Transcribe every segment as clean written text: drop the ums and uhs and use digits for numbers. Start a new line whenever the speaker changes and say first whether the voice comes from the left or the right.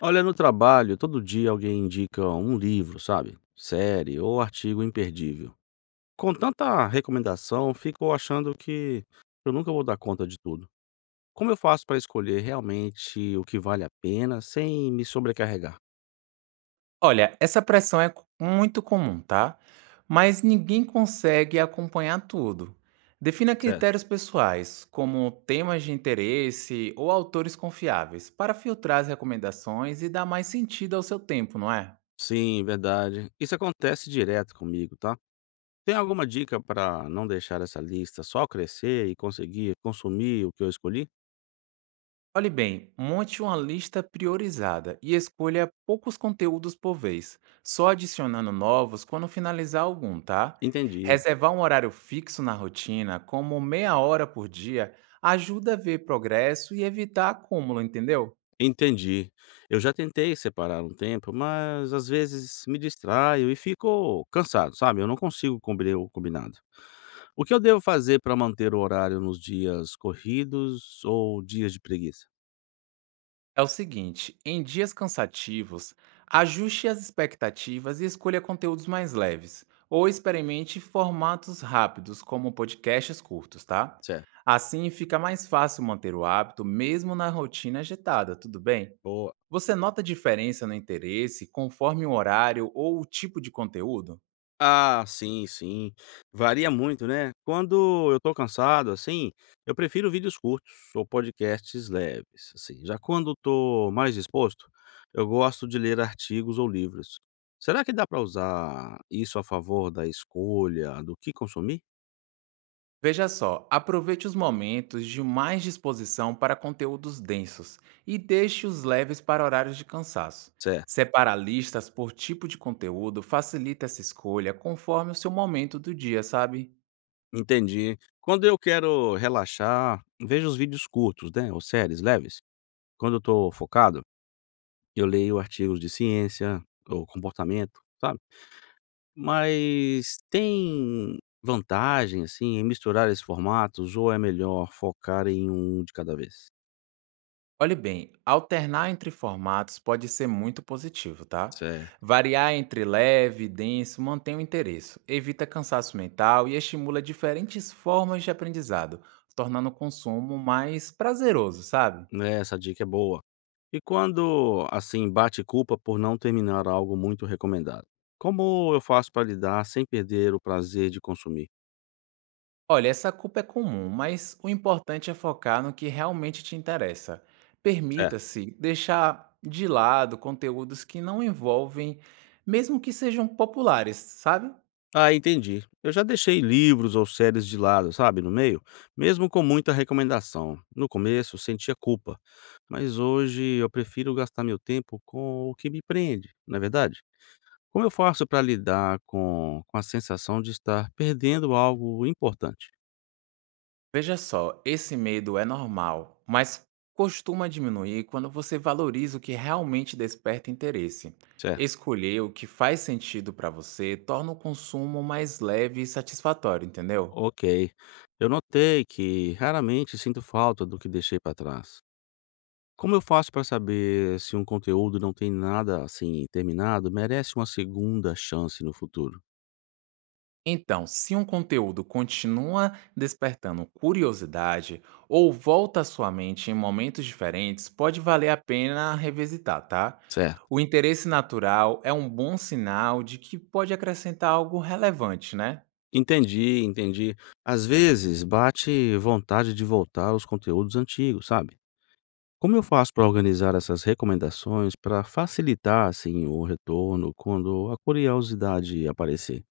left: Olha, no trabalho, todo dia alguém indica um livro, sabe? Série ou artigo imperdível. Com tanta recomendação, fico achando que eu nunca vou dar conta de tudo. Como eu faço para escolher realmente o que vale a pena sem me sobrecarregar?
right: Olha, essa pressão é co muito comum, tá? Mas ninguém consegue acompanhar tudo. Defina
left: Certo.
right: critérios pessoais, como temas de interesse ou autores confiáveis, para filtrar as recomendações e dar mais sentido ao seu tempo, não é?
left: Sim, verdade. Isso acontece direto comigo, tá? Tem alguma dica para não deixar essa lista só crescer e conseguir consumir o que eu escolhi?
right: Olhe bem, monte uma lista priorizada e escolha poucos conteúdos por vez, só adicionando novos quando finalizar algum, tá?
left: Entendi.
right: Reservar um horário fixo na rotina, como meia hora por dia, ajuda a ver progresso e evitar acúmulo, entendeu?
left: Entendi. Eu já tentei separar um tempo, mas às vezes me distraio e fico cansado, sabe? Eu não consigo cumprir o combinado. O que eu devo fazer para manter o horário nos dias corridos ou dias de preguiça?
right: É o seguinte, em dias cansativos, ajuste as expectativas e escolha conteúdos mais leves, ou experimente formatos rápidos, como podcasts curtos, tá?
left: Certo.
right: Assim fica mais fácil manter o hábito, mesmo na rotina agitada, tudo bem?
left: Boa.
right: Você nota diferença no interesse conforme o horário ou o tipo de conteúdo?
left: Ah, sim, sim. Varia muito, né? Quando eu tô cansado, assim, eu prefiro vídeos curtos ou podcasts leves, assim. Já quando tô mais disposto, eu gosto de ler artigos ou livros. Será que dá pra usar isso a favor da escolha do que consumir?
right: Veja só, aproveite os momentos de mais disposição para conteúdos densos e deixe os leves para horários de cansaço.
left: Certo,
right: Separar listas por tipo de conteúdo facilita essa escolha conforme o seu momento do dia, sabe?
left: entendi. Quando eu quero relaxar, vejo os vídeos curtos, né? Ou séries leves. Quando eu tô focado, eu leio artigos de ciência ou comportamento, sabe? Mas tem vantagem, assim, em misturar esses formatos ou é melhor focar em um de cada vez?
right: Olhe bem, alternar entre formatos pode ser muito positivo, tá?
left: Certo.
right: Variar entre leve e denso mantém o interesse, evita cansaço mental e estimula diferentes formas de aprendizado, tornando o consumo mais prazeroso, sabe?
left: Né? Essa dica é boa. E quando, assim, bate culpa por não terminar algo muito recomendado? Como eu faço para lidar sem perder o prazer de consumir?
right: Olha, essa culpa é comum, mas o importante é focar no que realmente te interessa.
left: Certo.
right: Permita-se deixar de lado conteúdos que não envolvem, mesmo que sejam populares, sabe?
left: Ah, entendi. Eu já deixei livros ou séries de lado, sabe, no meio, mesmo com muita recomendação. No começo, sentia culpa, mas hoje eu prefiro gastar meu tempo com o que me prende, não é verdade? Como eu faço para lidar com a sensação de estar perdendo algo importante?
right: Veja só, esse medo é normal, mas costuma diminuir quando você valoriza o que realmente desperta interesse.
left: Certo.
right: Escolher o que faz sentido para você torna o consumo mais leve e satisfatório, entendeu?
left: Ok. Eu notei que raramente sinto falta do que deixei para trás. Como eu faço para saber se um conteúdo não tem nada assim terminado merece uma segunda chance no futuro?
right: Então, se um conteúdo continua despertando curiosidade ou volta à sua mente em momentos diferentes, pode valer a pena revisitar, tá?
left: Certo.
right: O interesse natural é um bom sinal de que pode acrescentar algo relevante, né?
left: Entendi, entendi. Às vezes bate vontade de voltar aos conteúdos antigos, sabe? Como eu faço para organizar essas recomendações para facilitar assim o retorno quando a curiosidade aparecer?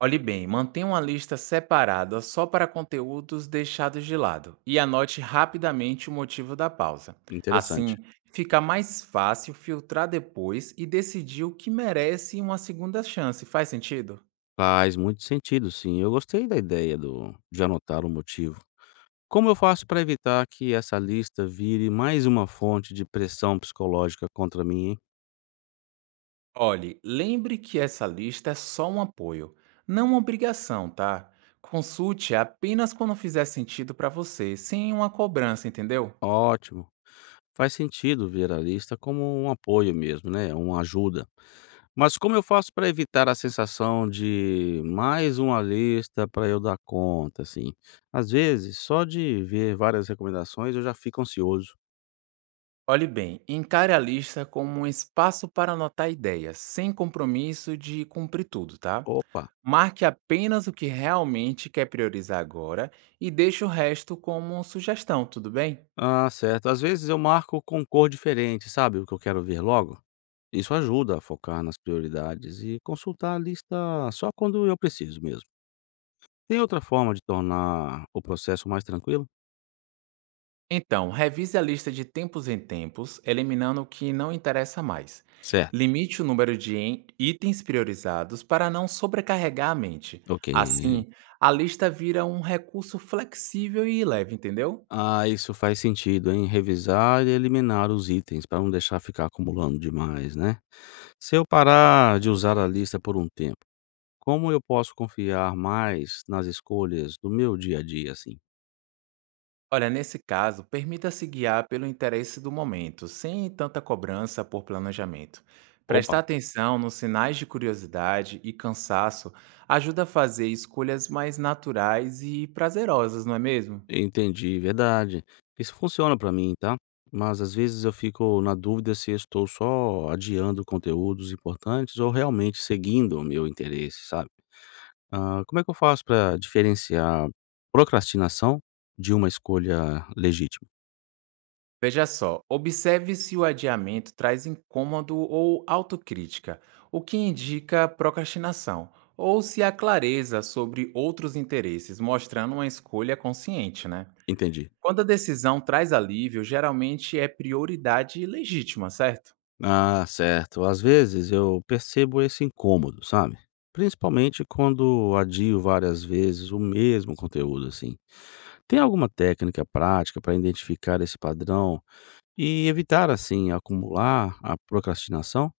right: Olhe bem, mantenha uma lista separada só para conteúdos deixados de lado e anote rapidamente o motivo da pausa.
left: Interessante.
right: Assim, fica mais fácil filtrar depois e decidir o que merece uma segunda chance. Faz sentido?
left: Faz muito sentido, sim. Eu gostei da ideia do de anotar o motivo. Como eu faço para evitar que essa lista vire mais uma fonte de pressão psicológica contra mim, hein?
right: Olhe, lembre que essa lista é só um apoio, não uma obrigação, tá? Consulte apenas quando fizer sentido para você, sem uma cobrança, entendeu?
left: Ótimo. Faz sentido ver a lista como um apoio mesmo, né? Uma ajuda. Mas como eu faço para evitar a sensação de mais uma lista para eu dar conta, assim? Às vezes, só de ver várias recomendações eu já fico ansioso.
right: Olhe bem, encare a lista como um espaço para anotar ideias, sem compromisso de cumprir tudo, tá?
left: Opa!
right: Marque apenas o que realmente quer priorizar agora e deixe o resto como sugestão, tudo bem?
left: Ah, certo. Às vezes eu marco com cor diferente, sabe, o que eu quero ver logo? Isso ajuda a focar nas prioridades e consultar a lista só quando eu preciso mesmo. Tem outra forma de tornar o processo mais tranquilo?
right: Então, revise a lista de tempos em tempos, eliminando o que não interessa mais.
left: Certo,
right: Limite o número de itens priorizados para não sobrecarregar a mente.
left: ok.
right: Assim, a lista vira um recurso flexível e leve, entendeu?
left: Ah, isso faz sentido, hein? Revisar e eliminar os itens para não deixar ficar acumulando demais, né? Se eu parar de usar a lista por um tempo, como eu posso confiar mais nas escolhas do meu dia a dia assim?
right: Olha, nesse caso, permita-se guiar pelo interesse do momento, sem tanta cobrança por planejamento.
left: Opa,
right: Prestar atenção nos sinais de curiosidade e cansaço ajuda a fazer escolhas mais naturais e prazerosas, não é mesmo?
left: entendi, verdade. Isso funciona para mim, tá? Mas às vezes eu fico na dúvida se estou só adiando conteúdos importantes ou realmente seguindo o meu interesse, sabe? Ah, como é que eu faço para diferenciar procrastinação de uma escolha legítima?
right: Veja só, observe se o adiamento traz incômodo ou autocrítica, o que indica procrastinação, ou se há clareza sobre outros interesses, mostrando uma escolha consciente, né?
left: Entendi.
right: Quando a decisão traz alívio, geralmente é prioridade legítima, certo?
left: Ah, certo. Às vezes eu percebo esse incômodo, sabe? Principalmente quando adio várias vezes o mesmo conteúdo, assim. Tem alguma técnica prática para identificar esse padrão e evitar, assim, acumular a procrastinação?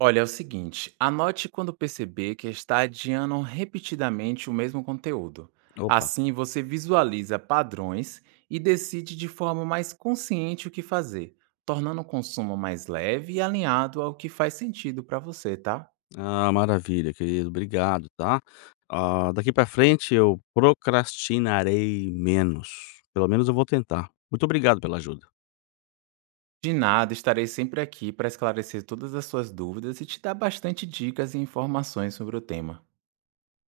right: Olha, é o seguinte, anote quando perceber que está adiando repetidamente o mesmo conteúdo.
left: Opa.
right: Assim você visualiza padrões e decide de forma mais consciente o que fazer, tornando o consumo mais leve e alinhado ao que faz sentido para você, tá?
left: Ah, maravilha, querido. Obrigado, tá? Ah, daqui pra frente eu procrastinarei menos. Pelo menos eu vou tentar. Muito obrigado pela ajuda.
right: De nada, estarei sempre aqui para esclarecer todas as suas dúvidas e te dar bastante dicas e informações sobre o tema.